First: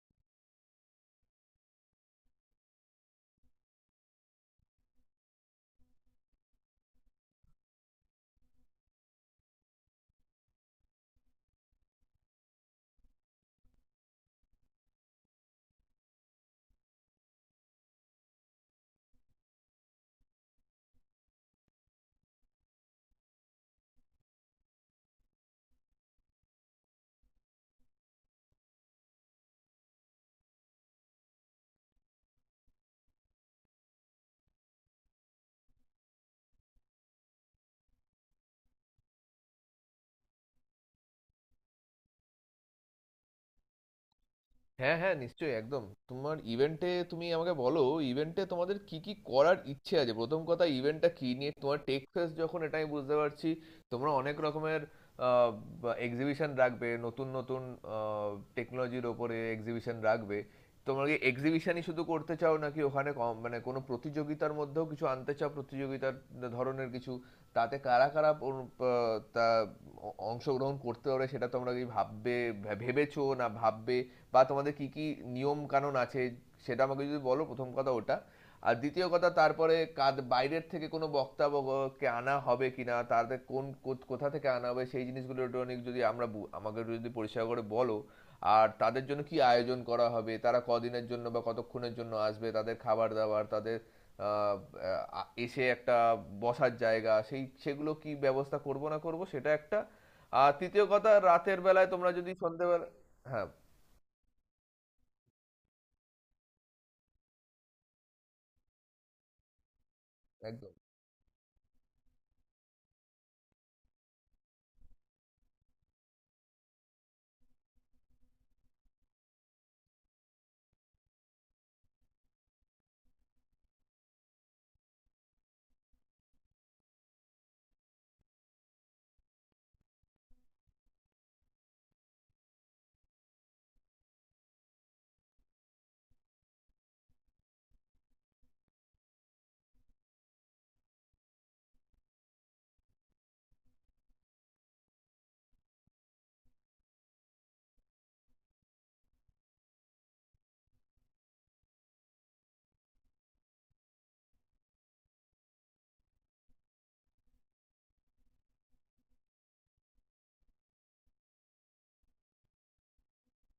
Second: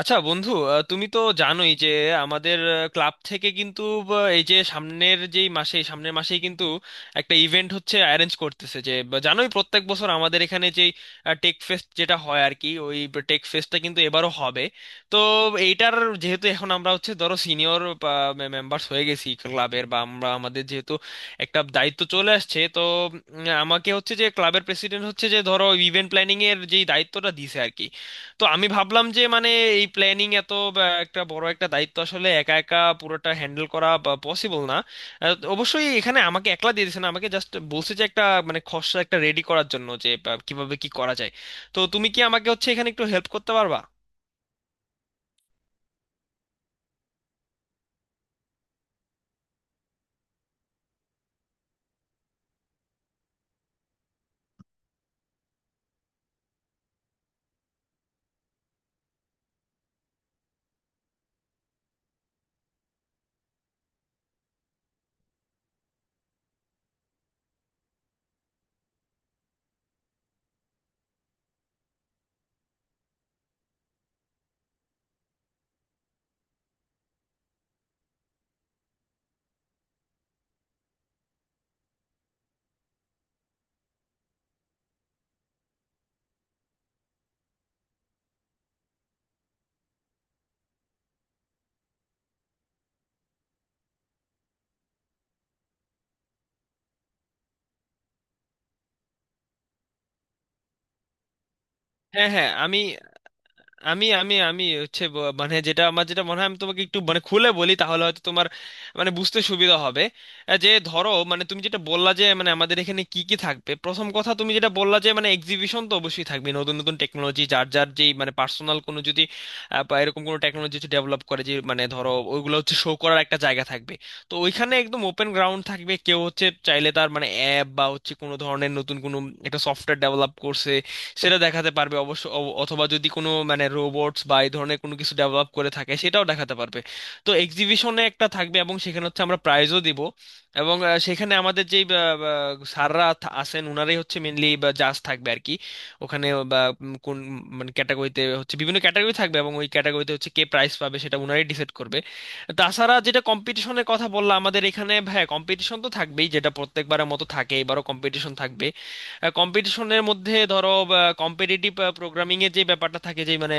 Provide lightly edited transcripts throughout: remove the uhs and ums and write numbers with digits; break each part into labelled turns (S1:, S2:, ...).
S1: আচ্ছা বন্ধু, তুমি তো জানোই যে আমাদের ক্লাব থেকে কিন্তু এই যে সামনের যেই মাসে সামনের মাসেই কিন্তু একটা ইভেন্ট হচ্ছে, অ্যারেঞ্জ করতেছে, যে বা জানোই প্রত্যেক বছর আমাদের এখানে যেই টেক ফেস্ট যেটা হয় আর কি, ওই টেক ফেস্টটা কিন্তু এবারও হবে। তো এইটার, যেহেতু এখন আমরা হচ্ছে ধরো সিনিয়র মেম্বার্স হয়ে গেছি ক্লাবের, বা আমরা আমাদের যেহেতু একটা দায়িত্ব চলে আসছে, তো আমাকে হচ্ছে যে ক্লাবের প্রেসিডেন্ট হচ্ছে যে ধরো ইভেন্ট প্ল্যানিং এর যেই দায়িত্বটা দিছে আর কি। তো আমি ভাবলাম যে মানে এই প্ল্যানিং এত একটা বড় একটা দায়িত্ব, আসলে একা একা পুরোটা হ্যান্ডেল করা পসিবল না। অবশ্যই এখানে আমাকে একলা দিয়ে দিয়েছে না, আমাকে জাস্ট বলছে যে একটা মানে খসড়া একটা রেডি করার জন্য, যে বা, কিভাবে কি করা যায়। তো তুমি কি আমাকে হচ্ছে এখানে একটু হেল্প করতে পারবা?
S2: হ্যাঁ, হ্যাঁ, নিশ্চয়ই, একদম। তোমার ইভেন্টে তুমি আমাকে বলো, ইভেন্টে তোমাদের কি কি করার ইচ্ছে আছে। প্রথম কথা, ইভেন্টটা কি নিয়ে? তোমার টেক্সাস যখন, এটা আমি বুঝতে পারছি তোমরা অনেক রকমের এক্সিবিশন রাখবে, নতুন নতুন টেকনোলজির ওপরে এক্সিবিশন রাখবে। তোমরা কি এক্সিবিশনই শুধু করতে চাও, নাকি ওখানে কম মানে কোনো প্রতিযোগিতার মধ্যেও কিছু আনতে চাও? প্রতিযোগিতার ধরনের কিছু, তাতে কারা কারা অংশগ্রহণ করতে পারে সেটা তোমরা কি ভাববে, ভেবেছো না ভাববে? বা তোমাদের কি কি নিয়ম কানুন আছে সেটা আমাকে যদি বলো, প্রথম কথা ওটা। আর দ্বিতীয় কথা, তারপরে কাদ বাইরের থেকে কোনো বক্তা কে আনা হবে কিনা, তাদের কোন কোথা থেকে আনা হবে সেই জিনিসগুলো একটু অনেক যদি আমরা আমাকে একটু যদি পরিষ্কার করে বলো। আর তাদের জন্য কি আয়োজন করা হবে, তারা কদিনের জন্য বা কতক্ষণের জন্য আসবে, তাদের খাবার দাবার, তাদের আহ, আহ, এসে একটা বসার জায়গা, সেই সেগুলো কি ব্যবস্থা করব না করব সেটা একটা। আর তৃতীয় কথা, রাতের বেলায় তোমরা
S1: হ্যাঁ,
S2: যদি
S1: হ্যাঁ, আমি
S2: সন্ধ্যেবেলা, হ্যাঁ
S1: আমি আমি আমি হচ্ছে মানে যেটা আমার যেটা মনে হয়, আমি তোমাকে একটু মানে খুলে বলি, তাহলে হয়তো তোমার মানে বুঝতে সুবিধা হবে। যে
S2: একদম।
S1: ধরো মানে তুমি যেটা বললা যে মানে আমাদের এখানে কি কি থাকবে, প্রথম কথা তুমি যেটা বললা যে মানে এক্সিবিশন তো অবশ্যই থাকবে, নতুন নতুন টেকনোলজি, যার যার যেই মানে পার্সোনাল কোনো যদি বা এরকম কোনো টেকনোলজি হচ্ছে ডেভেলপ করে, যে মানে ধরো ওইগুলো হচ্ছে শো করার একটা জায়গা থাকবে। তো ওইখানে একদম ওপেন গ্রাউন্ড থাকবে, কেউ হচ্ছে চাইলে তার মানে অ্যাপ বা হচ্ছে কোনো ধরনের নতুন কোনো একটা সফটওয়্যার ডেভেলপ করছে, সেটা দেখাতে পারবে। অবশ্য অথবা যদি কোনো মানে রোবটস বা এই ধরনের কোনো কিছু ডেভেলপ করে থাকে, সেটাও দেখাতে পারবে। তো এক্সিবিশনে একটা থাকবে, এবং সেখানে হচ্ছে আমরা প্রাইজও দিব। এবং সেখানে আমাদের যেই আহ, আহ, স্যাররা আছেন, ওনারাই হচ্ছে মেনলি জাজ থাকবে আর কি ওখানে। বা কোন মানে ক্যাটাগরিতে হচ্ছে, বিভিন্ন ক্যাটাগরি থাকবে, এবং ওই ক্যাটাগরিতে হচ্ছে কে প্রাইজ পাবে সেটা ওনারাই ডিসাইড করবে। তাছাড়া যেটা কম্পিটিশনের কথা বললাম, আমাদের এখানে হ্যাঁ কম্পিটিশন তো থাকবেই, যেটা প্রত্যেকবারের মতো থাকে, এবারও কম্পিটিশন থাকবে। কম্পিটিশনের মধ্যে ধরো কম্পিটিটিভ প্রোগ্রামিং এর যে ব্যাপারটা থাকে, যে মানে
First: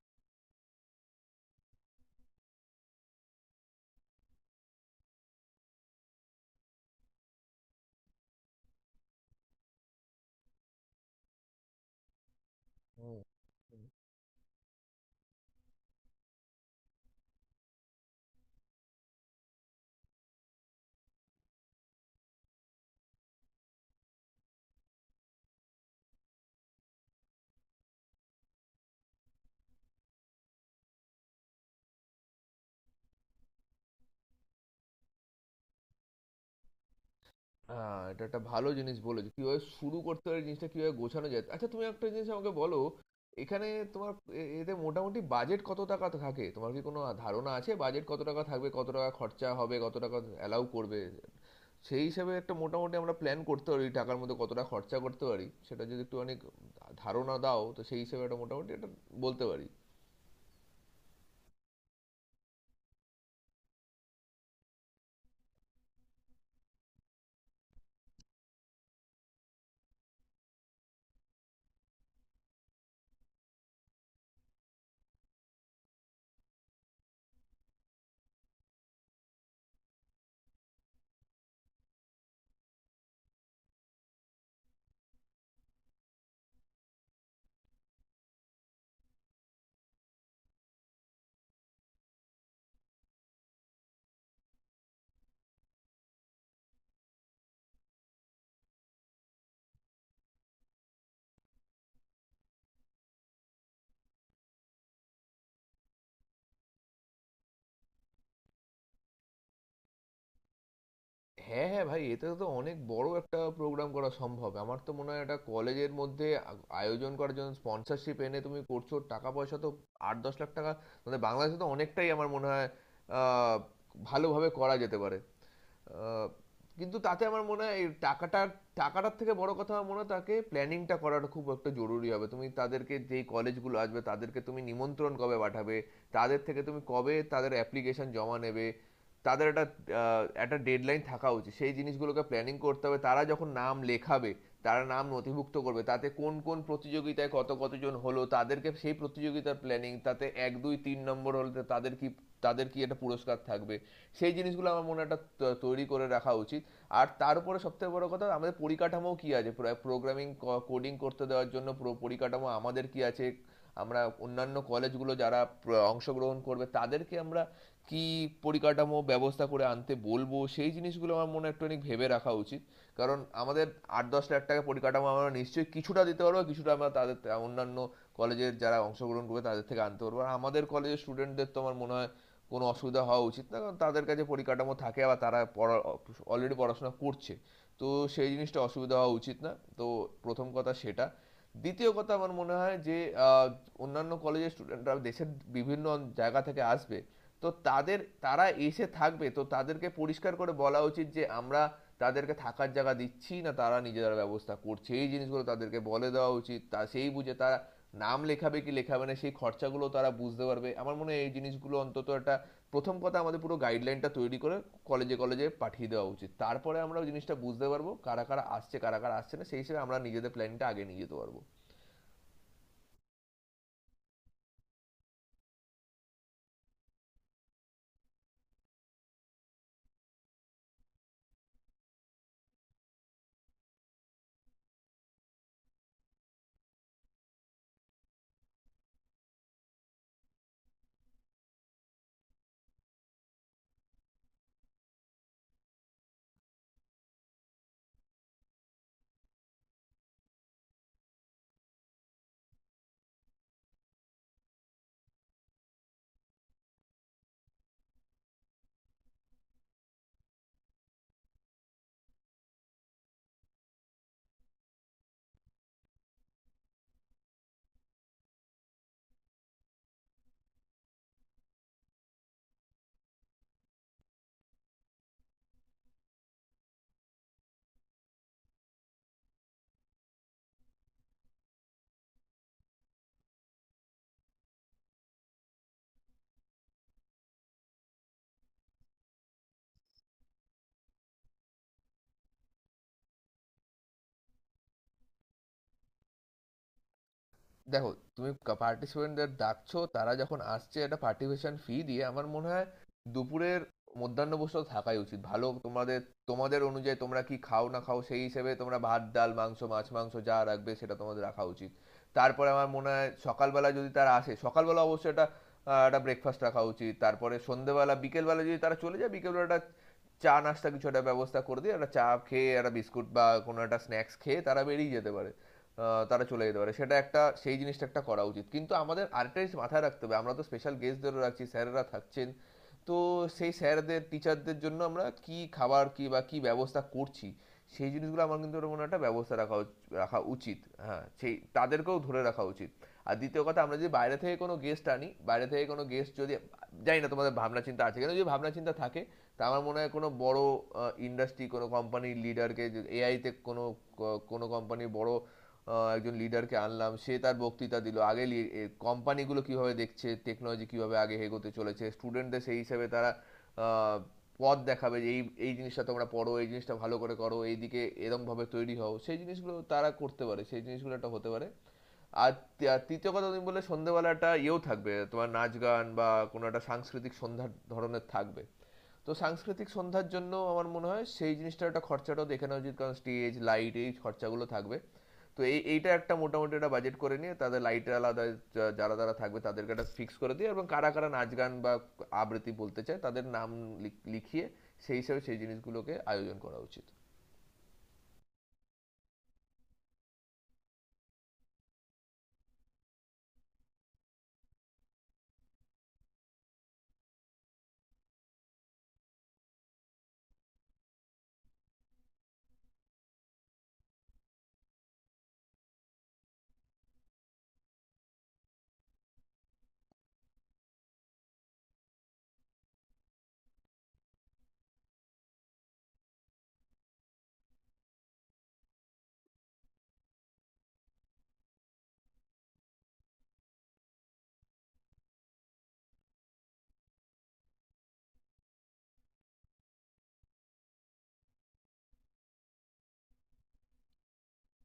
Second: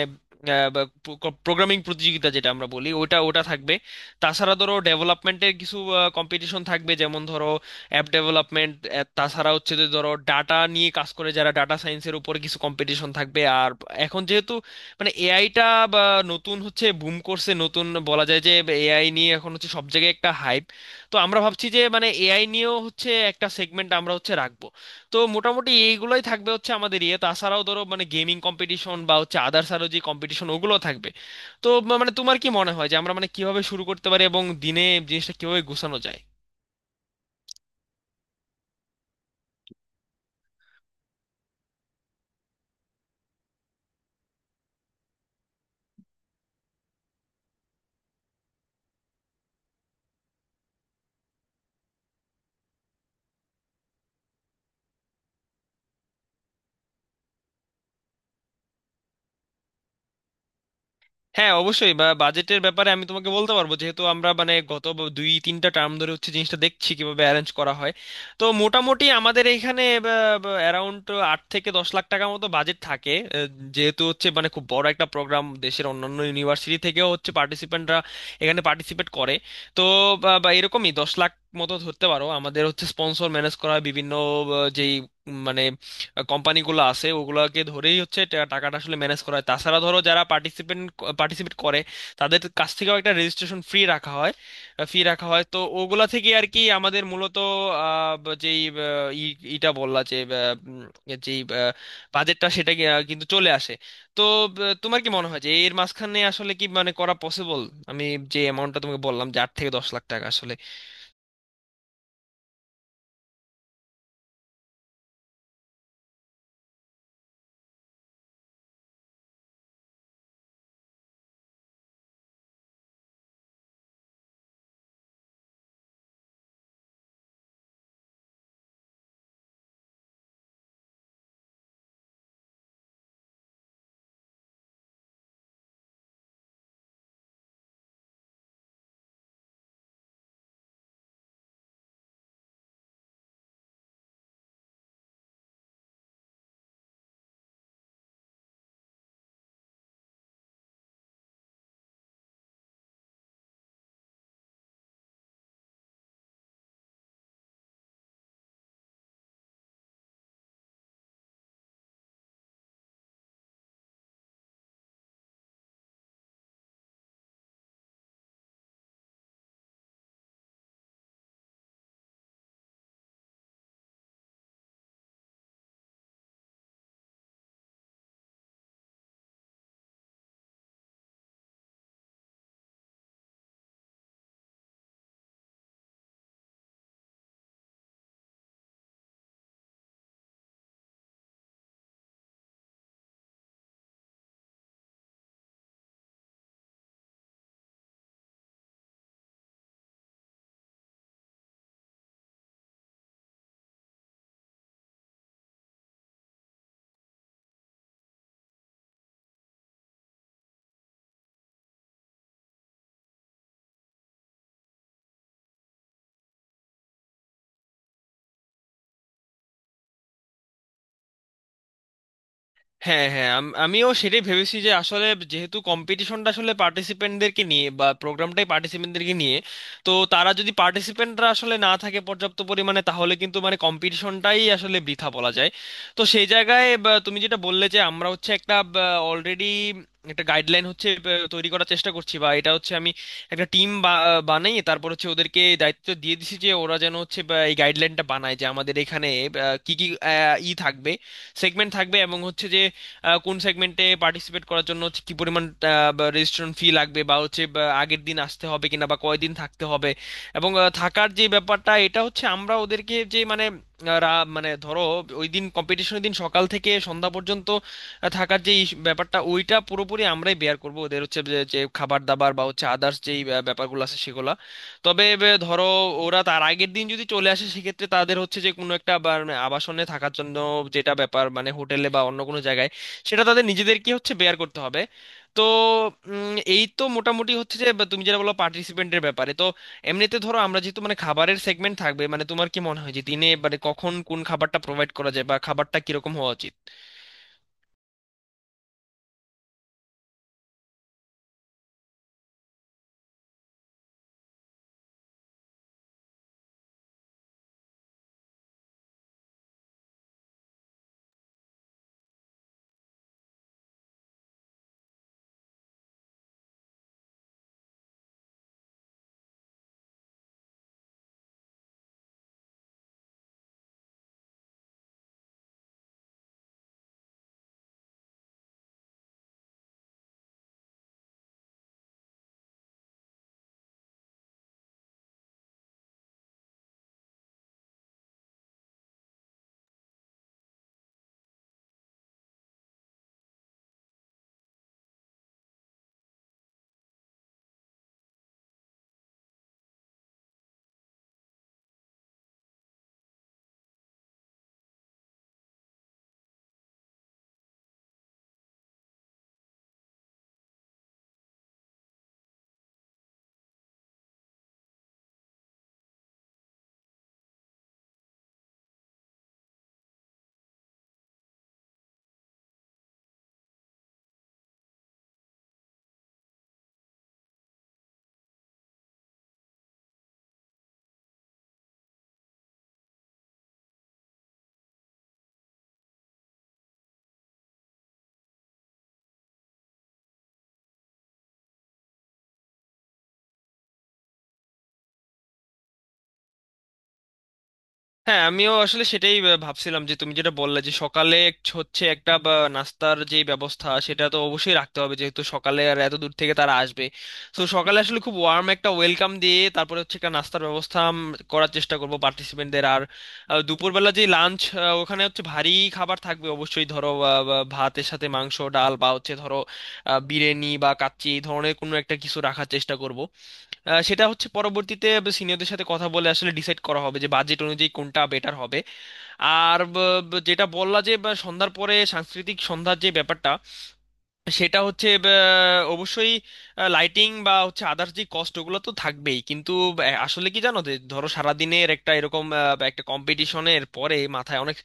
S1: প্রোগ্রামিং প্রতিযোগিতা যেটা আমরা বলি, ওটা ওটা থাকবে। তাছাড়া ধরো ডেভেলপমেন্টের কিছু কম্পিটিশন থাকবে, যেমন ধরো অ্যাপ ডেভেলপমেন্ট। তাছাড়া হচ্ছে যে ধরো ডাটা নিয়ে কাজ করে যারা, ডাটা সায়েন্সের উপরে কিছু কম্পিটিশন
S2: হুম।
S1: থাকবে। আর
S2: হুম।
S1: এখন যেহেতু মানে এআইটা বা নতুন হচ্ছে বুম করছে, নতুন বলা যায় যে, এআই নিয়ে এখন হচ্ছে সব জায়গায় একটা হাইপ। তো আমরা ভাবছি যে মানে এআই নিয়েও হচ্ছে একটা সেগমেন্ট আমরা হচ্ছে রাখবো। তো মোটামুটি এইগুলোই থাকবে হচ্ছে আমাদের ইয়ে, তাছাড়াও ধরো মানে গেমিং কম্পিটিশন বা হচ্ছে আদার্স আরো যে কম্পিটিশন, ওগুলো থাকবে। তো মানে তোমার কি মনে হয় যে আমরা মানে কিভাবে শুরু করতে পারি, এবং দিনে জিনিসটা কিভাবে গোছানো যায়?
S2: এটা একটা ভালো জিনিস বলেছো। কিভাবে শুরু করতে হয়, জিনিসটা কিভাবে গোছানো যায়। আচ্ছা, তুমি একটা জিনিস আমাকে বলো, এখানে তোমার এ এতে মোটামুটি বাজেট কত টাকা থাকে? তোমার কি কোনো ধারণা আছে বাজেট কত টাকা থাকবে? কত টাকা খরচা হবে? কত টাকা অ্যালাউ করবে? সেই হিসাবে একটা মোটামুটি আমরা প্ল্যান করতে পারি, টাকার মধ্যে কতটা খরচা করতে পারি সেটা যদি একটু অনেক ধারণা দাও, তো সেই হিসেবে একটা মোটামুটি একটা বলতে পারি।
S1: হ্যাঁ, অবশ্যই, বা বাজেটের ব্যাপারে আমি তোমাকে বলতে পারবো, যেহেতু আমরা মানে গত 2-3টা টার্ম ধরে হচ্ছে জিনিসটা দেখছি কিভাবে অ্যারেঞ্জ করা হয়। তো মোটামুটি আমাদের এইখানে অ্যারাউন্ড 8 থেকে 10 লাখ টাকার মতো বাজেট থাকে, যেহেতু হচ্ছে মানে খুব বড় একটা প্রোগ্রাম, দেশের অন্যান্য ইউনিভার্সিটি থেকেও হচ্ছে পার্টিসিপেন্টরা এখানে পার্টিসিপেট করে। তো বা বা এরকমই 10 লাখ মতো ধরতে পারো। আমাদের হচ্ছে স্পন্সর ম্যানেজ করা হয় বিভিন্ন আহ, যেই মানে কোম্পানিগুলো আছে, ওগুলোকে ধরেই হচ্ছে টাকাটা আসলে ম্যানেজ করা হয়। তাছাড়া ধরো যারা পার্টিসিপেন্ট, পার্টিসিপেট করে, তাদের কাছ থেকেও একটা রেজিস্ট্রেশন ফ্রি রাখা হয়, ফি রাখা হয়। তো ওগুলা থেকে আর কি আমাদের মূলত আহ, ব- যেই আহ, ই- ইটা বললা যে যেই বাজেটটা সেটা কি, কিন্তু চলে আসে। তো তোমার কি মনে হয় যে এর মাঝখানে আসলে কি মানে করা পসিবল, আমি যে অ্যামাউন্টটা তোমাকে বললাম যে 8 থেকে 10 লাখ টাকা আসলে?
S2: হ্যাঁ, হ্যাঁ ভাই, এতে তো অনেক বড় একটা প্রোগ্রাম করা সম্ভব। আমার তো মনে হয় এটা কলেজের মধ্যে আ আয়োজন করার জন্য স্পন্সরশিপ এনে তুমি করছো। টাকা পয়সা তো ৳৮-১০ লাখ টাকা মানে বাংলাদেশে তো অনেকটাই, আমার মনে হয় আ ভালোভাবে করা যেতে পারে। আহ, কিন্তু তাতে আমার মনে হয় এই টাকাটা, টাকাটার থেকে বড় কথা আমার মনে হয় তাকে planning টা করাটা খুব একটা জরুরি হবে। তুমি তাদেরকে যেই college গুলো আসবে তাদেরকে তুমি নিমন্ত্রণ কবে পাঠাবে, তাদের থেকে তুমি কবে তাদের application জমা নেবে, তাদের একটা একটা ডেডলাইন থাকা উচিত। সেই জিনিসগুলোকে প্ল্যানিং করতে হবে। তারা যখন নাম লেখাবে, তারা নাম নথিভুক্ত করবে, তাতে কোন কোন প্রতিযোগিতায় কত কতজন হলো তাদেরকে সেই প্রতিযোগিতার প্ল্যানিং, তাতে এক দুই তিন নম্বর হলে তাদের কি, তাদের কি একটা পুরস্কার থাকবে, সেই জিনিসগুলো আমার মনে হয় একটা তৈরি করে রাখা উচিত। আর তার উপরে সবথেকে বড় কথা, আমাদের পরিকাঠামো কি আছে? প্রোগ্রামিং কোডিং করতে দেওয়ার জন্য পুরো পরিকাঠামো আমাদের কি আছে? আমরা অন্যান্য কলেজগুলো যারা অংশগ্রহণ করবে তাদেরকে আমরা কি পরিকাঠামো ব্যবস্থা করে আনতে বলবো, সেই জিনিসগুলো আমার মনে হয় একটু অনেক ভেবে রাখা উচিত। কারণ আমাদের আট দশ লাখ টাকা, পরিকাঠামো আমরা নিশ্চয়ই কিছুটা দিতে পারবো, কিছুটা আমরা তাদের অন্যান্য কলেজের যারা অংশগ্রহণ করবে তাদের থেকে আনতে পারবো। আর আমাদের কলেজের স্টুডেন্টদের তো আমার মনে হয় কোনো অসুবিধা হওয়া উচিত না, কারণ তাদের কাছে পরিকাঠামো থাকে, বা তারা পড়া অলরেডি পড়াশোনা করছে। তো সেই জিনিসটা অসুবিধা হওয়া উচিত না। তো প্রথম কথা সেটা। দ্বিতীয় কথা আমার মনে হয় যে আহ, অন্যান্য কলেজের স্টুডেন্টরা দেশের বিভিন্ন জায়গা থেকে আসবে। তো তাদের, তারা এসে থাকবে, তো তাদেরকে পরিষ্কার করে বলা উচিত যে আমরা তাদেরকে থাকার জায়গা দিচ্ছি না, তারা নিজেরা ব্যবস্থা করছে, এই জিনিসগুলো তাদেরকে বলে দেওয়া উচিত। তা সেই বুঝে তারা নাম লেখাবে কি লেখাবে না, সেই খরচাগুলো তারা বুঝতে পারবে। আমার মনে হয় এই জিনিসগুলো অন্তত একটা, প্রথম কথা আমাদের পুরো গাইডলাইনটা তৈরি করে কলেজে কলেজে পাঠিয়ে দেওয়া উচিত। তারপরে আমরা জিনিসটা বুঝতে পারবো কারা কারা আসছে, কারা কারা আসছে না, সেই হিসেবে আমরা নিজেদের প্ল্যানিংটা আগে নিয়ে যেতে পারবো।
S1: হ্যাঁ, হ্যাঁ, আমিও সেটাই ভেবেছি যে আসলে যেহেতু কম্পিটিশনটা আসলে পার্টিসিপেন্টদেরকে নিয়ে, বা প্রোগ্রামটাই পার্টিসিপেন্টদেরকে নিয়ে, তো তারা যদি পার্টিসিপেন্টরা আসলে না থাকে পর্যাপ্ত পরিমাণে, তাহলে কিন্তু মানে কম্পিটিশনটাই আসলে বৃথা বলা যায়। তো সেই জায়গায় বা তুমি যেটা বললে যে আমরা হচ্ছে একটা অলরেডি একটা গাইডলাইন হচ্ছে, বা, তৈরি করার চেষ্টা করছি, বা এটা হচ্ছে আমি একটা টিম বানাই, তারপর হচ্ছে ওদেরকে দায়িত্ব দিয়ে দিছি যে ওরা যেন হচ্ছে, বা, এই গাইডলাইনটা বানায়, যে আমাদের এখানে বা, কি কি আহ, ই থাকবে, সেগমেন্ট থাকবে, এবং হচ্ছে যে কোন সেগমেন্টে পার্টিসিপেট করার জন্য হচ্ছে কি পরিমাণ রেজিস্ট্রেশন ফি লাগবে, বা হচ্ছে বা আগের দিন আসতে হবে কিনা, বা কয়দিন থাকতে হবে। এবং থাকার যে ব্যাপারটা, এটা হচ্ছে আমরা ওদেরকে যে মানে মানে ধরো ওই দিন, কম্পিটিশনের দিন সকাল থেকে সন্ধ্যা পর্যন্ত থাকার যে ব্যাপারটা ওইটা পুরোপুরি আমরাই বেয়ার করব, ওদের হচ্ছে যে যে খাবার দাবার বা হচ্ছে আদার্স যেই ব্যাপারগুলো আছে সেগুলা। তবে এ, ধরো ওরা তার আগের দিন যদি চলে আসে, সেক্ষেত্রে তাদের হচ্ছে যে কোনো একটা মানে, আবাসনে থাকার জন্য, যেটা ব্যাপার মানে হোটেলে বা অন্য কোনো জায়গায়, সেটা তাদের নিজেদের কি হচ্ছে বেয়ার করতে হবে। তো এই তো মোটামুটি হচ্ছে যে বা তুমি যেটা বলো পার্টিসিপেন্টের ব্যাপারে। তো এমনিতে ধরো আমরা যেহেতু মানে খাবারের সেগমেন্ট থাকবে, মানে তোমার কি মনে হয় যে দিনে মানে কখন কোন খাবারটা প্রোভাইড করা যায়, বা খাবারটা কিরকম হওয়া উচিত?
S2: দেখো, তুমি পার্টিসিপেন্টদের ডাকছো, তারা যখন আসছে একটা পার্টিসিপেশন ফি দিয়ে, আমার মনে হয় দুপুরের মধ্যাহ্ন ভোজটা থাকাই উচিত ভালো। তোমাদের, তোমাদের অনুযায়ী তোমরা কি খাও না খাও সেই হিসেবে তোমরা ভাত ডাল মাংস মাছ মাংস যা রাখবে সেটা তোমাদের রাখা উচিত। তারপরে আমার মনে হয় সকালবেলা যদি তারা আসে, সকালবেলা অবশ্যই একটা একটা ব্রেকফাস্ট রাখা উচিত। তারপরে সন্ধেবেলা বিকেলবেলা যদি তারা চলে যায়, বিকেলবেলা একটা চা নাস্তা কিছু একটা ব্যবস্থা করে দিয়ে, একটা চা খেয়ে একটা বিস্কুট বা কোনো একটা স্ন্যাক্স খেয়ে তারা বেরিয়ে যেতে পারে, তারা চলে যেতে পারে। সেটা একটা, সেই জিনিসটা একটা করা উচিত। কিন্তু আমাদের আরেকটা জিনিস মাথায় রাখতে হবে, আমরা তো স্পেশাল গেস্টদেরও রাখছি, স্যারেরা থাকছেন। তো সেই স্যারদের টিচারদের জন্য আমরা কি খাবার কি বা কি ব্যবস্থা করছি, সেই জিনিসগুলো আমার কিন্তু ওটা মনে হয় একটা ব্যবস্থা রাখা রাখা উচিত। হ্যাঁ, সেই তাদেরকেও ধরে রাখা উচিত। আর দ্বিতীয় কথা, আমরা যদি বাইরে থেকে কোনো গেস্ট আনি, বাইরে থেকে কোনো গেস্ট যদি, জানি না তোমাদের ভাবনা চিন্তা আছে কিন্তু যদি ভাবনা চিন্তা থাকে, তা আমার মনে হয় কোনো বড় ইন্ডাস্ট্রি, কোনো কোম্পানির লিডারকে, এআইতে কোনো কোনো কোম্পানির বড় একজন লিডারকে আনলাম, সে তার বক্তৃতা দিল আগে কোম্পানিগুলো কিভাবে দেখছে, টেকনোলজি কিভাবে আগে এগোতে চলেছে, স্টুডেন্টদের সেই হিসেবে তারা আহ, পথ দেখাবে যে এই এই জিনিসটা তোমরা পড়ো, এই জিনিসটা ভালো করে করো, এইদিকে এরমভাবে তৈরি হও, সেই জিনিসগুলো তারা করতে পারে, সেই জিনিসগুলো একটা হতে পারে। আর আর তৃতীয় কথা, তুমি বললে সন্ধ্যেবেলা একটা ইয়েও থাকবে, তোমার নাচ গান বা কোনো একটা সাংস্কৃতিক সন্ধ্যার ধরনের থাকবে। তো সাংস্কৃতিক সন্ধ্যার জন্য আমার মনে হয় সেই জিনিসটার একটা খরচাটাও দেখে নেওয়া উচিত, কারণ স্টেজ লাইট এই খরচাগুলো থাকবে। তো এই এইটা একটা মোটামুটি একটা বাজেট করে নিয়ে তাদের লাইটের আলাদা, যারা যারা থাকবে তাদেরকে একটা ফিক্স করে দিয়ে, এবং কারা কারা নাচ গান বা আবৃত্তি বলতে চায় তাদের নাম লিখিয়ে সেই হিসাবে সেই জিনিসগুলোকে আয়োজন করা উচিত।
S1: হ্যাঁ, আমিও আসলে সেটাই ভাবছিলাম যে তুমি যেটা বললে যে সকালে হচ্ছে একটা, বা, নাস্তার যে ব্যবস্থা সেটা তো অবশ্যই রাখতে হবে, যেহেতু সকালে আর এত দূর থেকে তারা আসবে। তো সকালে আসলে খুব ওয়ার্ম একটা ওয়েলকাম দিয়ে তারপরে হচ্ছে একটা নাস্তার ব্যবস্থা করার চেষ্টা করব পার্টিসিপেন্টদের। আর দুপুরবেলা যে লাঞ্চ, ওখানে হচ্ছে ভারী খাবার থাকবে অবশ্যই, ধরো ভাতের সাথে মাংস ডাল, বা হচ্ছে ধরো বিরিয়ানি বা কাচ্চি এই ধরনের কোনো একটা কিছু রাখার চেষ্টা করব। সেটা হচ্ছে পরবর্তীতে সিনিয়রদের সাথে কথা বলে আসলে ডিসাইড করা হবে যে বাজেট অনুযায়ী কোনটা বেটার হবে। আর যেটা বললা যে বা সন্ধ্যার পরে সাংস্কৃতিক সন্ধ্যার যে ব্যাপারটা, সেটা হচ্ছে অবশ্যই লাইটিং বা হচ্ছে আদার্স যে কস্ট, ওগুলো তো থাকবেই। কিন্তু আসলে কি জানো যে ধরো সারাদিনের একটা এরকম বা একটা কম্পিটিশনের পরে মাথায় অনেক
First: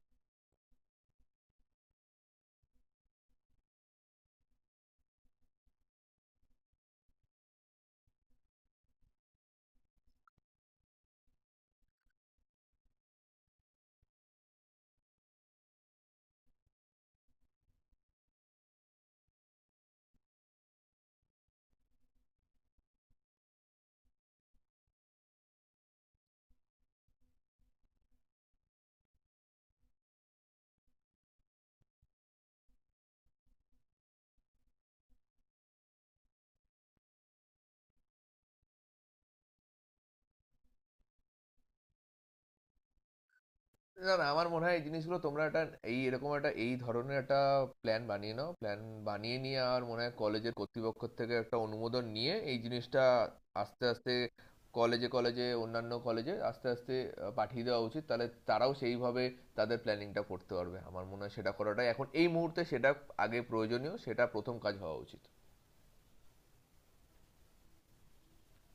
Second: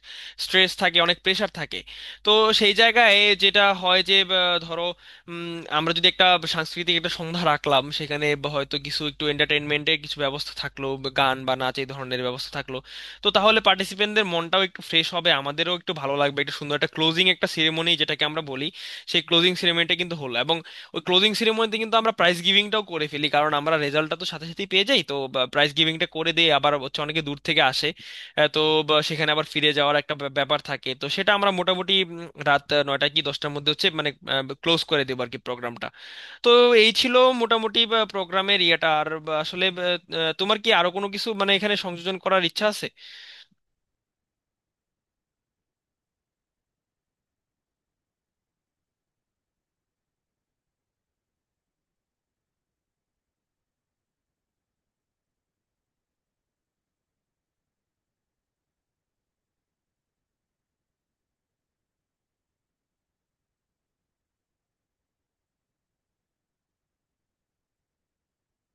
S1: স্ট্রেস থাকে, অনেক প্রেশার থাকে। তো সেই জায়গায় যেটা হয় যে ধরো আমরা যদি একটা সাংস্কৃতিক একটা সন্ধ্যা রাখলাম, সেখানে বা হয়তো কিছু একটু এন্টারটেনমেন্টের কিছু ব্যবস্থা থাকলো, বা গান বা নাচ এই ধরনের ব্যবস্থা থাকলো, তো তাহলে পার্টিসিপেন্টদের মনটাও একটু ফ্রেশ হবে, আমাদেরও একটু ভালো লাগবে, একটা সুন্দর একটা ক্লোজিং একটা সেরেমনি যেটাকে আমরা বলি, সেই ক্লোজিং সেরেমনিটা কিন্তু হলো। এবং ওই ক্লোজিং সেরেমনিতে কিন্তু আমরা প্রাইজ গিভিংটাও করে ফেলি, কারণ আমরা রেজাল্টটা তো সাথে সাথেই পেয়ে যাই। তো প্রাইজ গিভিংটা করে দিয়ে আবার হচ্ছে অনেকে দূর থেকে আসে, তো বা সেখানে আবার ফিরে যাওয়ার একটা ব্যাপার থাকে, তো সেটা আমরা মোটামুটি রাত 9টা কি 10টার মধ্যে হচ্ছে মানে ক্লোজ করে দেবো আর কি প্রোগ্রামটা। তো এই ছিল মোটামুটি প্রোগ্রামের ইয়েটা। আর বা আসলে তোমার কি আরো কোনো কিছু মানে এখানে সংযোজন করার ইচ্ছা আছে?
S2: না, না, আমার মনে হয় এই জিনিসগুলো তোমরা একটা, এই এরকম একটা এই ধরনের একটা প্ল্যান বানিয়ে নাও। প্ল্যান বানিয়ে নিয়ে আর মনে হয় কলেজের কর্তৃপক্ষ থেকে একটা অনুমোদন নিয়ে এই জিনিসটা আস্তে আস্তে কলেজে কলেজে, অন্যান্য কলেজে আস্তে আস্তে পাঠিয়ে দেওয়া উচিত। তাহলে তারাও সেইভাবে তাদের প্ল্যানিংটা করতে পারবে। আমার মনে হয় সেটা করাটাই এখন এই মুহূর্তে সেটা আগে প্রয়োজনীয়, সেটা প্রথম কাজ হওয়া উচিত।